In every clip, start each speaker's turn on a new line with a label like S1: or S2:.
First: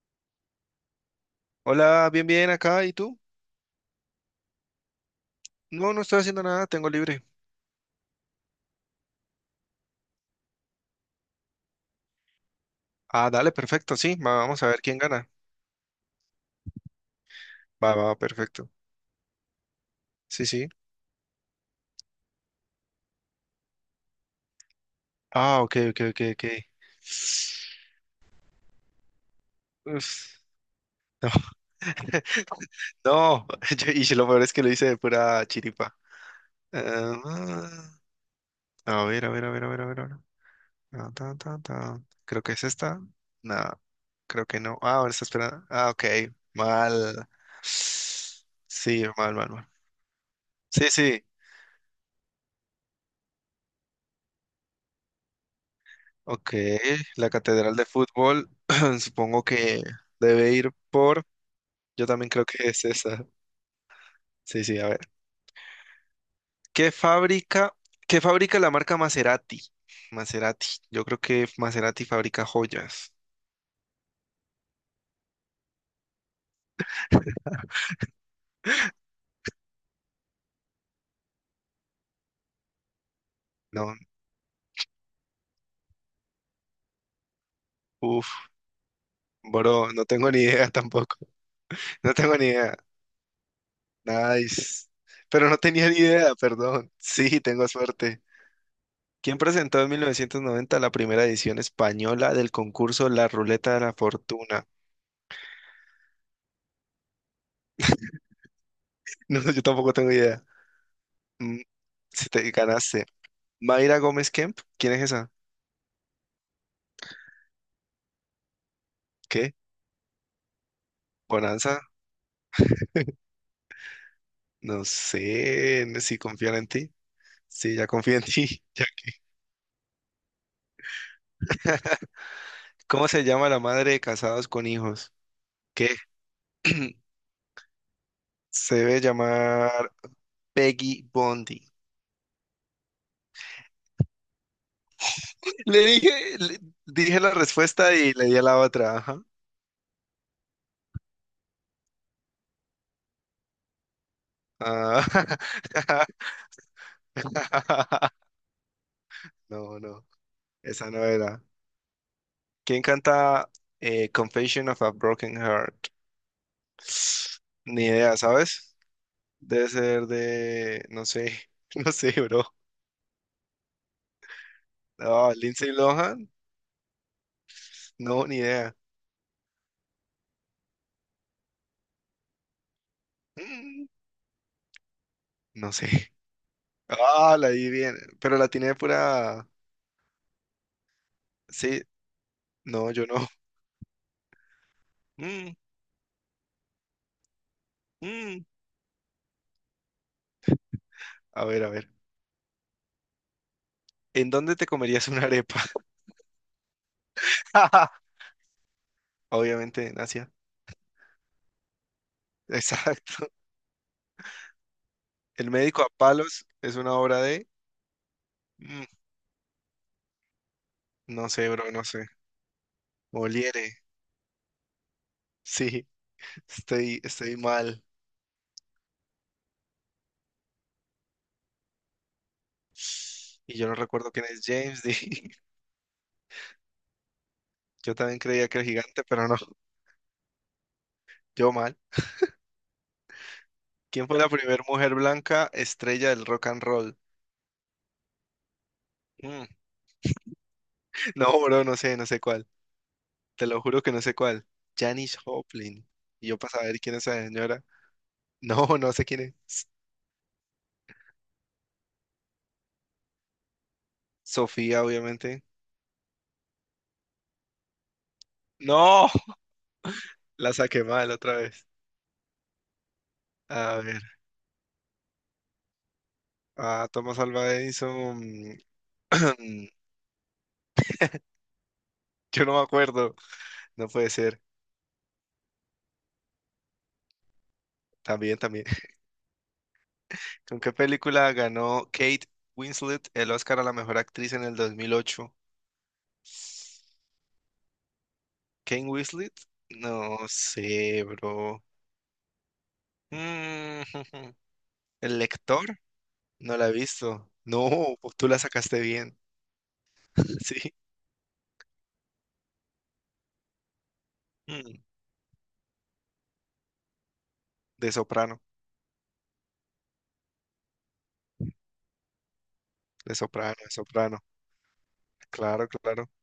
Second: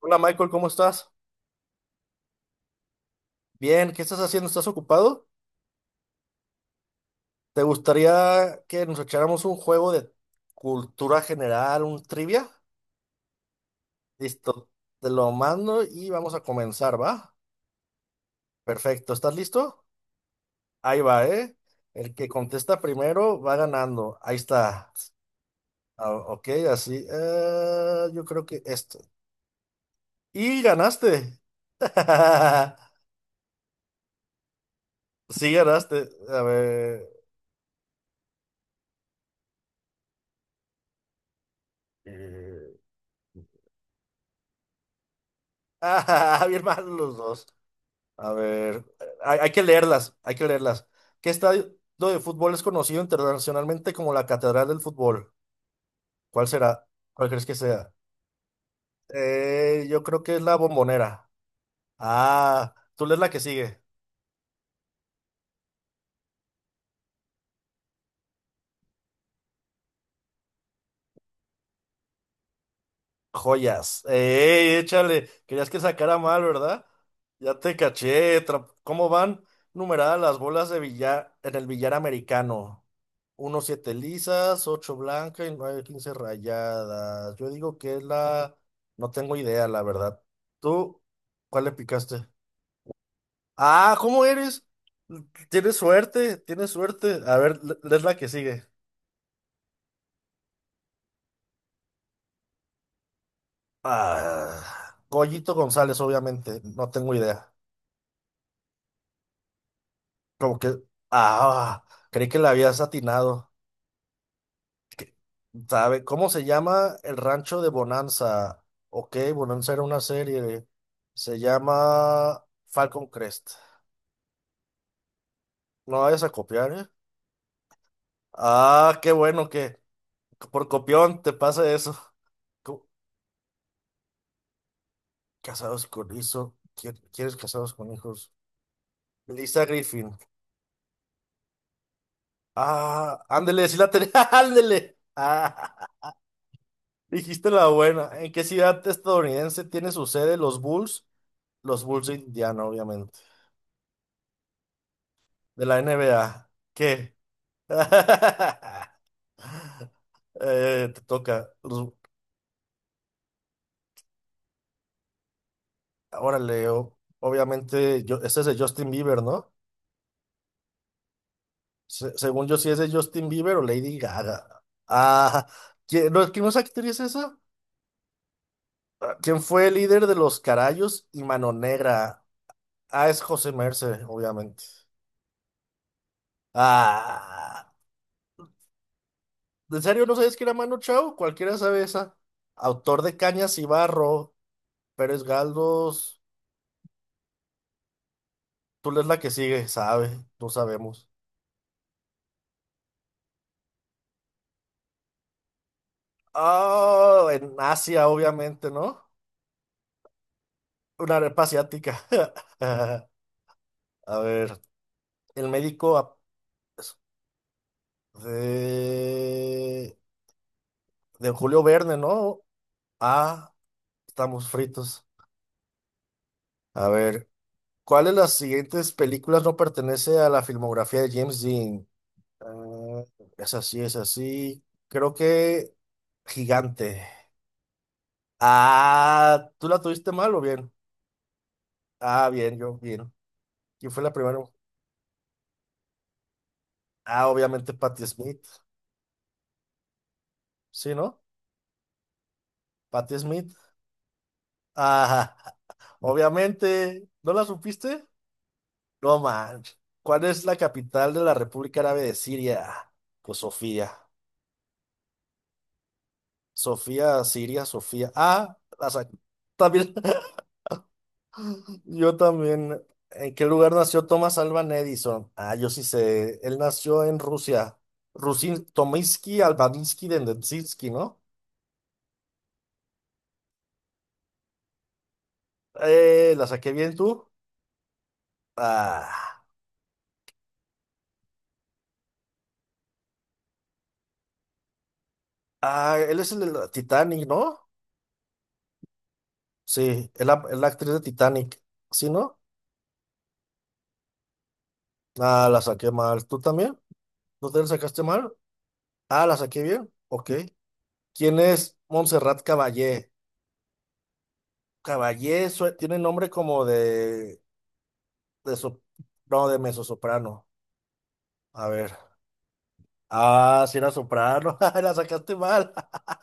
S1: Hola Michael, ¿cómo estás?
S2: Hola, bien, bien acá. ¿Y tú?
S1: Bien, ¿qué estás haciendo? ¿Estás ocupado?
S2: No, no estoy haciendo nada, tengo libre.
S1: ¿Te gustaría que nos echáramos un juego de cultura general, un trivia?
S2: Ah, dale, perfecto, sí. Vamos a
S1: Listo,
S2: ver quién
S1: te
S2: gana.
S1: lo mando y vamos a comenzar, ¿va?
S2: Va, va, perfecto.
S1: Perfecto, ¿estás listo?
S2: Sí, sí.
S1: Ahí va, ¿eh? El que contesta primero va ganando. Ahí está.
S2: Ah, ok, ok,
S1: Ah,
S2: ok, ok.
S1: ok, así. Yo creo que esto.
S2: Uf,
S1: Y
S2: no,
S1: ganaste.
S2: no. Y lo peor es que lo hice de pura
S1: Sí,
S2: chiripa.
S1: ganaste. A ver.
S2: Ah, a ver, a ver, a ver, a ver, a ver, a ver. Ah, ta, ta, ta. Creo que es
S1: eh,
S2: esta. No, creo que no. Ah, ahora está esperando. Ah, ok.
S1: Ah, bien mal los
S2: Mal.
S1: dos. A ver,
S2: Sí, mal,
S1: hay,
S2: mal,
S1: hay que
S2: mal.
S1: leerlas, hay que leerlas.
S2: Sí, sí.
S1: ¿Qué estadio de fútbol es conocido internacionalmente como la Catedral del Fútbol? ¿Cuál
S2: Ok,
S1: será? ¿Cuál
S2: la
S1: crees que
S2: Catedral de
S1: sea?
S2: Fútbol, supongo que
S1: Yo creo que es
S2: debe
S1: la
S2: ir por,
S1: Bombonera.
S2: yo también creo que
S1: Ah,
S2: es
S1: tú lees
S2: esa.
S1: la que sigue.
S2: Sí, sí, a ver. ¿Qué fábrica, ¿Qué fabrica la marca Maserati? Maserati, yo creo que Maserati fabrica joyas.
S1: Joyas. ¡Ey, échale! Querías que sacara mal, ¿verdad? Ya te caché. ¿Cómo van numeradas las bolas de billar en el billar americano? Uno, siete
S2: No,
S1: lisas, ocho blancas y nueve, quince rayadas. Yo digo que es
S2: uff,
S1: la... No tengo idea, la
S2: bro, no
S1: verdad.
S2: tengo ni idea
S1: ¿Tú
S2: tampoco.
S1: cuál le
S2: No
S1: picaste?
S2: tengo ni idea.
S1: Ah, ¿cómo eres?
S2: Nice. Pero no
S1: Tienes
S2: tenía ni idea,
S1: suerte, tienes
S2: perdón.
S1: suerte. A
S2: Sí,
S1: ver,
S2: tengo
S1: lees la
S2: suerte.
S1: que sigue.
S2: ¿Quién presentó en 1990 la primera edición española del concurso La Ruleta de la Fortuna?
S1: Ah, Goyito González, obviamente. No tengo idea.
S2: No, yo tampoco tengo idea.
S1: Como que,
S2: Mm,
S1: ah, creí
S2: si
S1: que la
S2: te
S1: habías
S2: ganaste.
S1: atinado.
S2: Mayra Gómez Kemp, ¿quién es
S1: Que-
S2: esa?
S1: ¿Sabe cómo se llama el rancho de Bonanza? Ok,
S2: ¿Qué?
S1: Bonanza era una serie. Se
S2: ¿Bonanza?
S1: llama Falcon Crest.
S2: No sé,
S1: No
S2: sé si
S1: vayas a
S2: confían en
S1: copiar, ¿eh?
S2: ti. Sí, ya confío en ti.
S1: Ah,
S2: Ya.
S1: qué bueno que por copión te pasa eso. Co-
S2: ¿Cómo se llama la madre de casados con hijos?
S1: Casados
S2: ¿Qué?
S1: con hijos. ¿Quieres casados con hijos?
S2: Se debe
S1: Lisa
S2: llamar
S1: Griffin.
S2: Peggy Bondi.
S1: Ah, ándele, sí la tenía. Ándele.
S2: Le
S1: Ah,
S2: dije, le- dije la
S1: dijiste la
S2: respuesta
S1: buena.
S2: y le
S1: ¿En
S2: di a
S1: qué
S2: la
S1: ciudad
S2: otra. Ajá.
S1: estadounidense tiene su sede los Bulls? Los Bulls de Indiana, obviamente.
S2: Ah,
S1: De la NBA. ¿Qué?
S2: no, no, esa
S1: Te
S2: no era.
S1: toca.
S2: ¿Quién canta Confession of a Broken Heart?
S1: Ahora leo.
S2: Ni
S1: Obviamente,
S2: idea,
S1: yo, ese es de
S2: ¿sabes?
S1: Justin Bieber, ¿no?
S2: Debe ser de, no sé, no sé, bro.
S1: Según yo, si es de Justin Bieber o Lady Gaga.
S2: Ah,
S1: Ah,
S2: Lindsay
S1: ¿quién,
S2: Lohan,
S1: no, ¿quién es actriz esa?
S2: no, ni idea.
S1: Ah, ¿quién fue el líder de los Carayos y Mano Negra? Ah, es José
S2: Mm,
S1: Merced, obviamente.
S2: no sé. Ah, la di
S1: Ah,
S2: bien, pero la tiene pura.
S1: ¿en serio no sabes que era Mano Chao? Cualquiera sabe
S2: Sí,
S1: esa.
S2: no,
S1: Autor
S2: yo
S1: de
S2: no.
S1: Cañas y Barro. Pérez
S2: Mm,
S1: Galdós,
S2: mm.
S1: tú lees la que sigue, sabe, no sabemos.
S2: A ver, a ver. ¿En dónde te comerías una arepa?
S1: Ah, en Asia, obviamente, ¿no?
S2: Obviamente en Asia.
S1: Una arepa asiática.
S2: Exacto.
S1: A ver, el
S2: El médico a
S1: médico ap-
S2: palos es una obra de. Mm,
S1: de,
S2: no
S1: de
S2: sé,
S1: Julio
S2: bro, no
S1: Verne,
S2: sé.
S1: ¿no? Ah,
S2: Moliere.
S1: estamos fritos.
S2: Sí,
S1: A ver,
S2: estoy mal.
S1: ¿cuál de las siguientes películas no pertenece a la filmografía de James Dean? Ah, es
S2: Y yo no
S1: así, es
S2: recuerdo quién es
S1: así.
S2: James
S1: Creo
S2: Dean.
S1: que Gigante.
S2: Yo también creía que era gigante, pero no.
S1: Ah, ¿tú la tuviste mal o bien?
S2: Yo mal.
S1: Ah, bien, yo, bien. ¿Quién fue
S2: ¿Quién
S1: la
S2: fue la
S1: primera?
S2: primera mujer blanca estrella del rock and roll?
S1: Ah, obviamente Patti Smith.
S2: Mm.
S1: ¿Sí, no?
S2: No, bro, no sé, no sé cuál.
S1: Patti
S2: Te
S1: Smith.
S2: lo juro que no sé cuál. Janis
S1: Ah,
S2: Joplin. Y yo para saber quién
S1: obviamente.
S2: es esa
S1: ¿No la
S2: señora.
S1: supiste?
S2: No, no sé
S1: No
S2: quién es.
S1: manches. ¿Cuál es la capital de la República Árabe de Siria? Pues Sofía.
S2: Sofía, obviamente.
S1: Sofía, Siria, Sofía. Ah,
S2: No,
S1: también,
S2: la saqué mal otra vez.
S1: yo también. ¿En qué lugar
S2: A
S1: nació
S2: ver.
S1: Thomas Alban Edison? Ah, yo sí sé. Él
S2: Ah,
S1: nació en
S2: Thomas Alva
S1: Rusia.
S2: Edison.
S1: Rusin, Tominsky, Albaninsky, Dendensky, ¿no?
S2: Yo no me acuerdo. No puede ser.
S1: ¿La saqué bien tú?
S2: También, también.
S1: Ah,
S2: ¿Con qué película ganó Kate Winslet el Oscar a la mejor actriz en el 2008?
S1: ah, él es el de la Titanic, ¿no?
S2: Kane Winslet,
S1: Sí,
S2: no
S1: es la actriz de
S2: sé, bro.
S1: Titanic. ¿Sí, no?
S2: Mm, ¿El
S1: Ah, la
S2: lector?
S1: saqué mal. ¿Tú
S2: No la he
S1: también?
S2: visto.
S1: ¿No te la
S2: No,
S1: sacaste
S2: pues tú
S1: mal?
S2: la sacaste bien.
S1: Ah, la saqué bien. Ok.
S2: Sí.
S1: ¿Quién es Montserrat Caballé?
S2: Mm,
S1: Tiene nombre como de,
S2: de soprano,
S1: de so- no, de mezzosoprano. A ver.
S2: de soprano,
S1: Ah,
S2: de
S1: sí era
S2: soprano.
S1: soprano. La sacaste
S2: Claro,
S1: mal.
S2: claro.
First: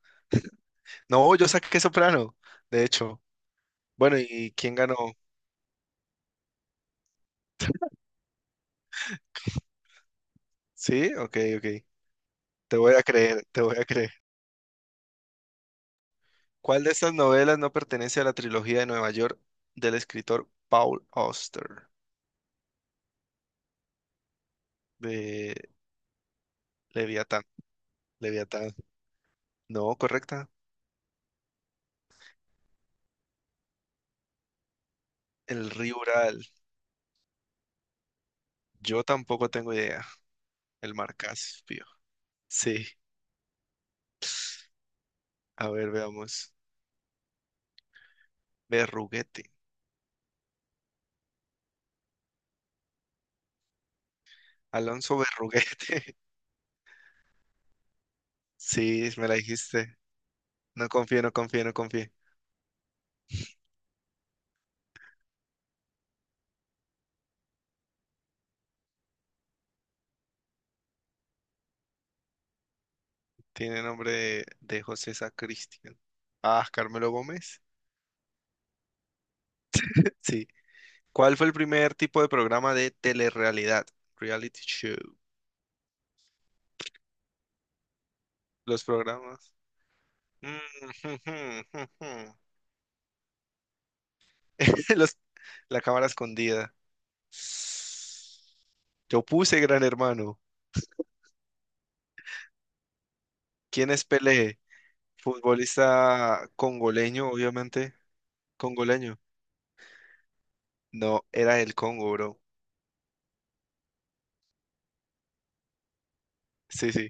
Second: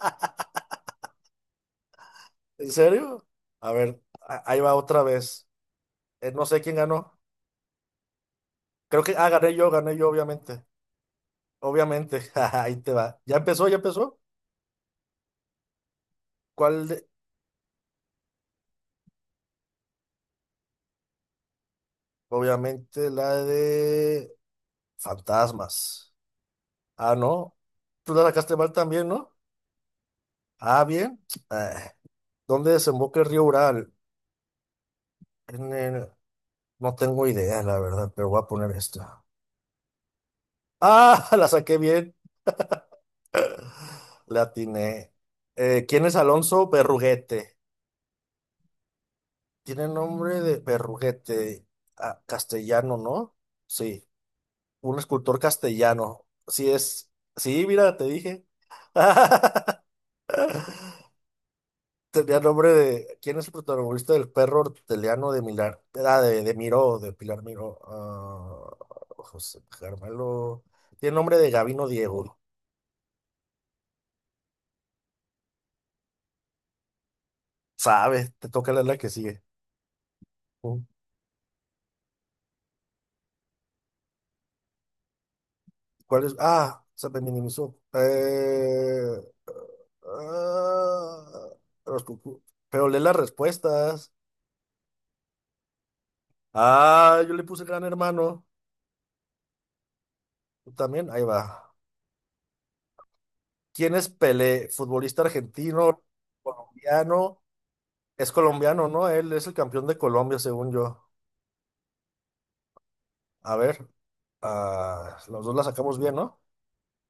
S2: No, yo saqué soprano,
S1: ¿En
S2: de hecho.
S1: serio? A ver,
S2: Bueno, ¿y
S1: ahí
S2: quién
S1: va
S2: ganó?
S1: otra vez. No sé quién ganó. Creo que, ah, gané yo, obviamente.
S2: Sí, ok, ok.
S1: Obviamente, ahí
S2: Te
S1: te
S2: voy a
S1: va. ¿Ya
S2: creer, te
S1: empezó? ¿Ya
S2: voy a creer.
S1: empezó?
S2: ¿Cuál
S1: ¿Cuál
S2: de
S1: de-
S2: estas novelas no pertenece a la trilogía de Nueva York del escritor Paul Auster
S1: Obviamente la de
S2: de
S1: fantasmas. Ah,
S2: Leviatán?
S1: no. Tú la sacaste mal
S2: Leviatán.
S1: también, ¿no?
S2: No, correcta.
S1: Ah, bien. Ah, ¿dónde desemboca el río Ural?
S2: El
S1: En
S2: río
S1: el-
S2: Ural.
S1: No tengo idea, la verdad, pero voy a poner
S2: Yo
S1: esta.
S2: tampoco tengo idea. El mar.
S1: Ah, la saqué bien.
S2: Sí,
S1: La atiné.
S2: a ver,
S1: ¿Quién es
S2: veamos.
S1: Alonso Berruguete?
S2: Berruguete.
S1: Tiene nombre de Berruguete. Ah, castellano, ¿no? Sí. Un
S2: Alonso
S1: escultor
S2: Berruguete.
S1: castellano. Sí es. Sí, mira, te dije.
S2: Sí, me la dijiste. No confío, no confío, no confío.
S1: Tenía nombre de. ¿Quién es el protagonista del perro horteliano de Milar? Ah, de Miró, de Pilar Miró. Ah, José Carmelo. Tiene nombre de Gabino Diego.
S2: Tiene nombre de José Sacristián. Ah, Carmelo Gómez.
S1: Sabes, te toca leer la que sigue.
S2: Sí.
S1: Mm.
S2: ¿Cuál fue el primer tipo de programa de telerrealidad? Reality show.
S1: ¿Cuál es? Ah, se me minimizó.
S2: Los programas. Mm, jum,
S1: Ah,
S2: jum, jum,
S1: los
S2: jum.
S1: cucú- pero lee las respuestas.
S2: Los, la cámara escondida.
S1: Ah, yo le puse gran hermano.
S2: Yo puse Gran Hermano.
S1: Tú también, ahí va.
S2: ¿Quién
S1: ¿Quién
S2: es
S1: es
S2: Pelé?
S1: Pelé? Futbolista argentino,
S2: Futbolista congoleño,
S1: colombiano.
S2: obviamente.
S1: Es colombiano, ¿no?
S2: Congoleño.
S1: Él es el campeón de Colombia, según yo.
S2: No, era del Congo, bro.
S1: A ver, ah, los dos la sacamos bien, ¿no?
S2: Sí, sí.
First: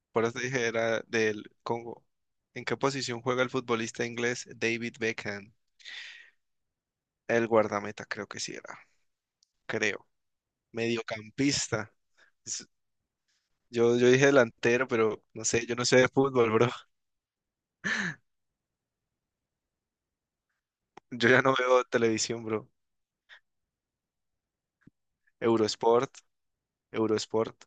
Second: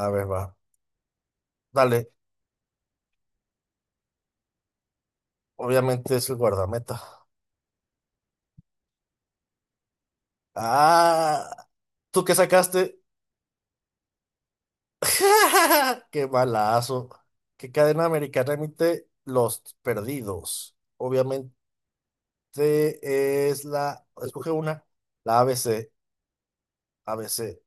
S1: A
S2: Por
S1: ver,
S2: eso
S1: va.
S2: te dije, era del Congo.
S1: Dale,
S2: ¿En qué posición juega el futbolista inglés David Beckham?
S1: obviamente es el guardameta.
S2: El guardameta, creo que sí era. Creo.
S1: Ah,
S2: Mediocampista.
S1: ¿tú qué
S2: S-
S1: sacaste?
S2: Yo, dije delantero, pero no sé, yo no sé de
S1: ¡Qué
S2: fútbol, bro.
S1: balazo! ¿Qué cadena americana emite Los Perdidos?
S2: Yo ya
S1: Obviamente
S2: no veo televisión, bro.
S1: es la... Escoge una. La ABC.
S2: Eurosport,
S1: ABC.
S2: Eurosport,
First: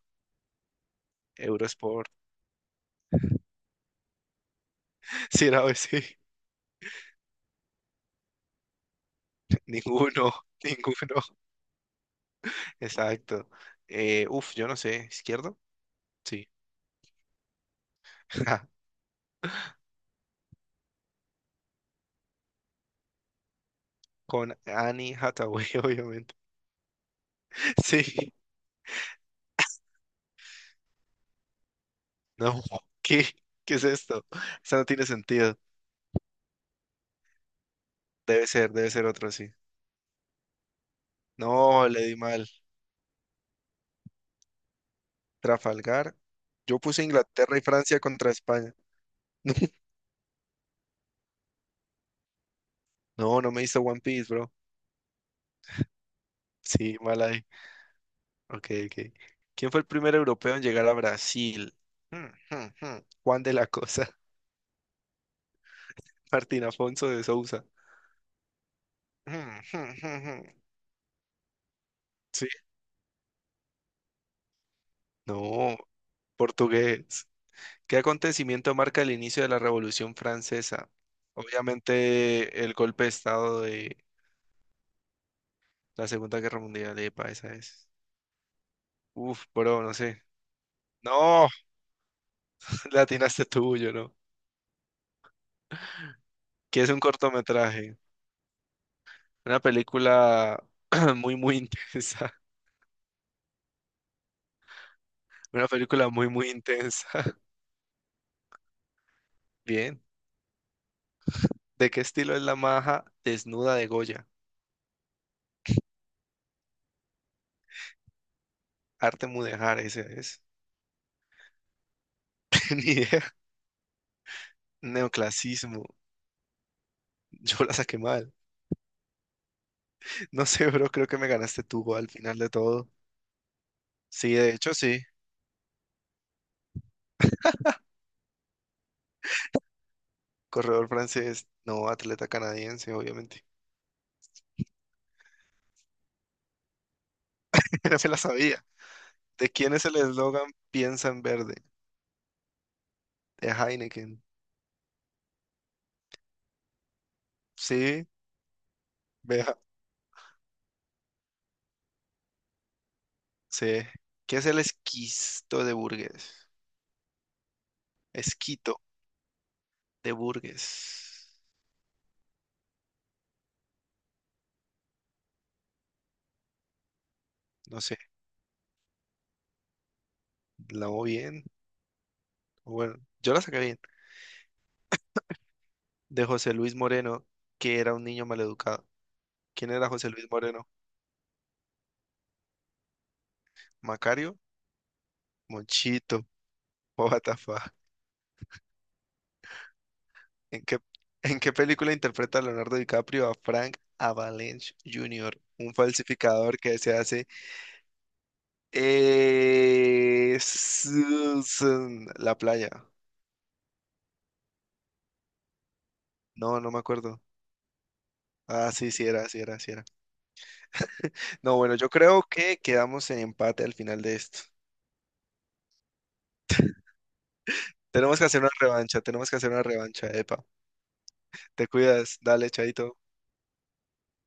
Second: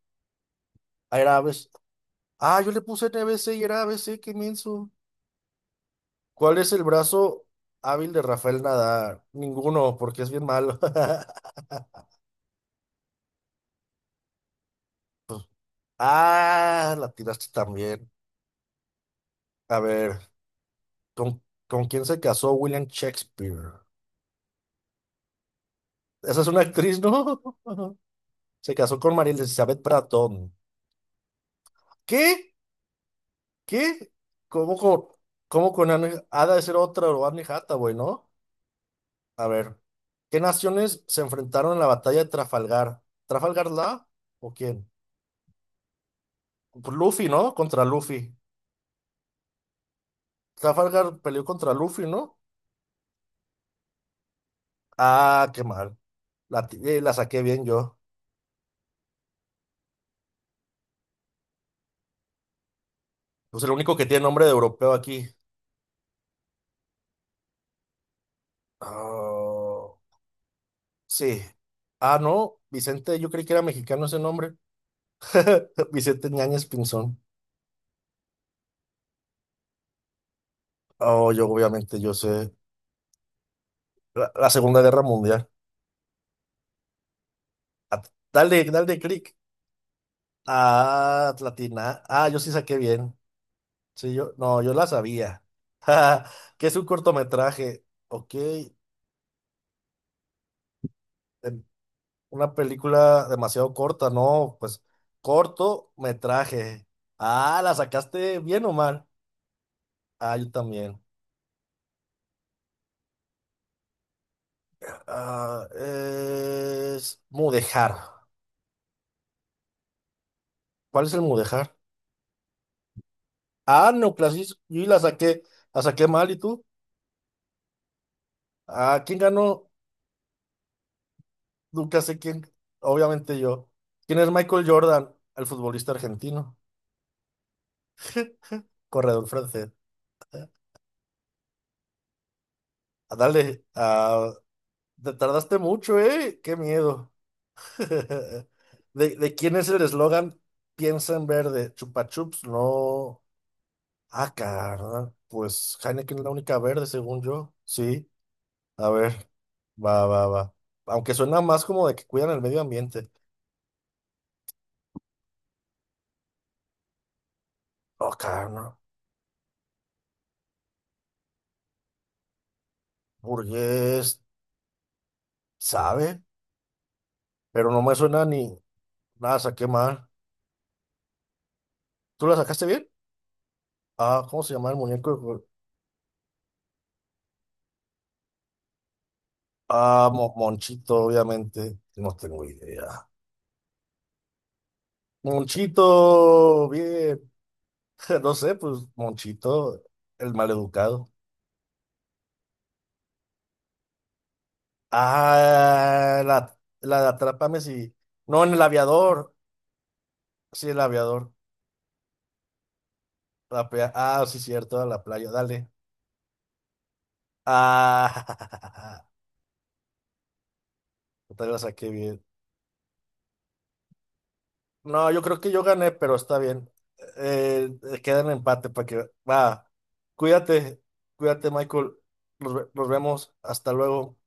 S1: Air Aves.
S2: Eurosport.
S1: Ah, yo le puse N B C y era A B C, qué menso.
S2: Sí, no, sí.
S1: ¿Cuál es el brazo hábil de Rafael Nadal? Ninguno, porque es
S2: Ninguno,
S1: bien malo.
S2: ninguno. Exacto. Uf, yo no sé, ¿izquierdo? Sí.
S1: Ah, la tiraste también. A ver, ¿con quién se casó William Shakespeare?
S2: Con Annie Hathaway, obviamente.
S1: Esa es una actriz, ¿no?
S2: Sí.
S1: Se casó con María Elizabeth Bratton. ¿Qué?
S2: No, ¿qué? ¿Qué es
S1: ¿Qué?
S2: esto?
S1: ¿Cómo
S2: Eso no tiene
S1: con,
S2: sentido.
S1: cómo con Anne, ha de ser otra o Anne Hathaway, ¿no?
S2: Debe ser otro
S1: A
S2: así.
S1: ver, ¿qué naciones se enfrentaron en la
S2: No, le di
S1: batalla de
S2: mal.
S1: Trafalgar? ¿Trafalgar la? ¿O quién?
S2: Trafalgar. Yo puse
S1: Luffy, ¿no?
S2: Inglaterra y
S1: Contra
S2: Francia contra
S1: Luffy.
S2: España.
S1: Trafalgar peleó contra Luffy, ¿no?
S2: No, no me hizo One Piece, bro.
S1: Ah, qué mal.
S2: Sí,
S1: La
S2: mal
S1: saqué
S2: ahí.
S1: bien yo.
S2: Ok, ok. ¿Quién fue el primer europeo en llegar a Brasil? Hmm, hmm, hmm. Juan de
S1: Pues
S2: la
S1: el único que
S2: Cosa.
S1: tiene nombre de europeo aquí.
S2: Martín Afonso de Sousa. Hmm, hmm,
S1: Ah,
S2: hmm, hmm.
S1: sí. Ah,
S2: Sí.
S1: no. Vicente, yo creí que era mexicano ese nombre.
S2: No,
S1: Vicente Ñañez Pinzón.
S2: portugués. ¿Qué acontecimiento marca el inicio de la Revolución Francesa?
S1: Oh, yo sé.
S2: Obviamente el golpe de estado de
S1: La, la Segunda Guerra Mundial.
S2: la Segunda Guerra Mundial, epa, esa es.
S1: Ah, dale clic.
S2: Uf, bro, no sé.
S1: Ah,
S2: No,
S1: Latina. Ah, yo sí saqué
S2: la
S1: bien.
S2: atinaste tú, yo
S1: Sí,
S2: no.
S1: yo, no, yo la sabía. ¿Que es
S2: ¿Qué
S1: un
S2: es un
S1: cortometraje?
S2: cortometraje?
S1: Ok.
S2: Una película muy, muy intensa.
S1: Una película demasiado corta, no, pues
S2: Una
S1: corto
S2: película muy, muy
S1: metraje.
S2: intensa.
S1: Ah, ¿la sacaste bien o mal?
S2: Bien.
S1: Ah, yo también.
S2: ¿De qué estilo es la maja desnuda de Goya?
S1: Ah, es Mudejar.
S2: Arte mudéjar, ese es.
S1: ¿Cuál es el Mudejar?
S2: Ni idea.
S1: Ah, Neoclasis, yo la
S2: Neoclasismo.
S1: saqué mal, ¿y tú?
S2: Yo la saqué mal.
S1: Ah, ¿quién ganó?
S2: No sé, bro, creo que me ganaste tú
S1: Nunca
S2: al
S1: sé
S2: final
S1: quién,
S2: de todo.
S1: obviamente yo. ¿Quién es
S2: Sí, de
S1: Michael
S2: hecho, sí.
S1: Jordan, el futbolista argentino, corredor francés?
S2: Corredor francés, no atleta canadiense,
S1: Ah,
S2: obviamente.
S1: dale, ah, te tardaste mucho, ¿eh? Qué miedo.
S2: Ya me la sabía.
S1: ¿De
S2: ¿De
S1: quién es
S2: quién
S1: el
S2: es el
S1: eslogan?
S2: eslogan Piensa
S1: Piensa
S2: en
S1: en
S2: verde?
S1: verde. Chupa Chups, no.
S2: De Heineken.
S1: Ah, carnal. Pues Heineken es la única verde, según yo.
S2: Sí,
S1: Sí. A ver,
S2: vea.
S1: va. Aunque suena más como de que cuidan el medio ambiente.
S2: Sí. ¿Qué es el esquisto de Burgues?
S1: No, carnal.
S2: Esquito de Burgues.
S1: Burgués, sabe, pero no
S2: No
S1: me
S2: sé,
S1: suena ni nada, saqué mal.
S2: la hago bien.
S1: ¿Tú la sacaste
S2: O
S1: bien?
S2: bueno, yo la saqué bien.
S1: Ah, ¿cómo se llama el muñeco?
S2: De José Luis Moreno, que era un niño maleducado. ¿Quién era
S1: Ah,
S2: José Luis Moreno?
S1: Monchito, obviamente. No tengo idea.
S2: ¿Macario? Monchito.
S1: Monchito, bien.
S2: What the fuck?
S1: No sé, pues Monchito, el
S2: ¿En qué,
S1: maleducado.
S2: ¿En qué película interpreta Leonardo DiCaprio a Frank Avalanche Jr., un
S1: Ah,
S2: falsificador que se
S1: la de
S2: hace
S1: Atrápame si. No, en el aviador. Sí, el aviador.
S2: Susan, la playa?
S1: Ah, sí, cierto, a la playa, dale.
S2: No, no me acuerdo. Ah, sí,
S1: Ah,
S2: sí era, sí era, sí era.
S1: yo te la
S2: No, bueno,
S1: saqué
S2: yo
S1: bien.
S2: creo que quedamos en empate al final de esto.
S1: No, yo creo que yo gané, pero está bien. Queda
S2: Tenemos que
S1: en
S2: hacer una
S1: empate para
S2: revancha,
S1: que.
S2: tenemos que hacer una
S1: Va,
S2: revancha, epa.
S1: cuídate, cuídate,
S2: Te
S1: Michael.
S2: cuidas, dale,
S1: Nos
S2: chaito.
S1: vemos. Hasta luego.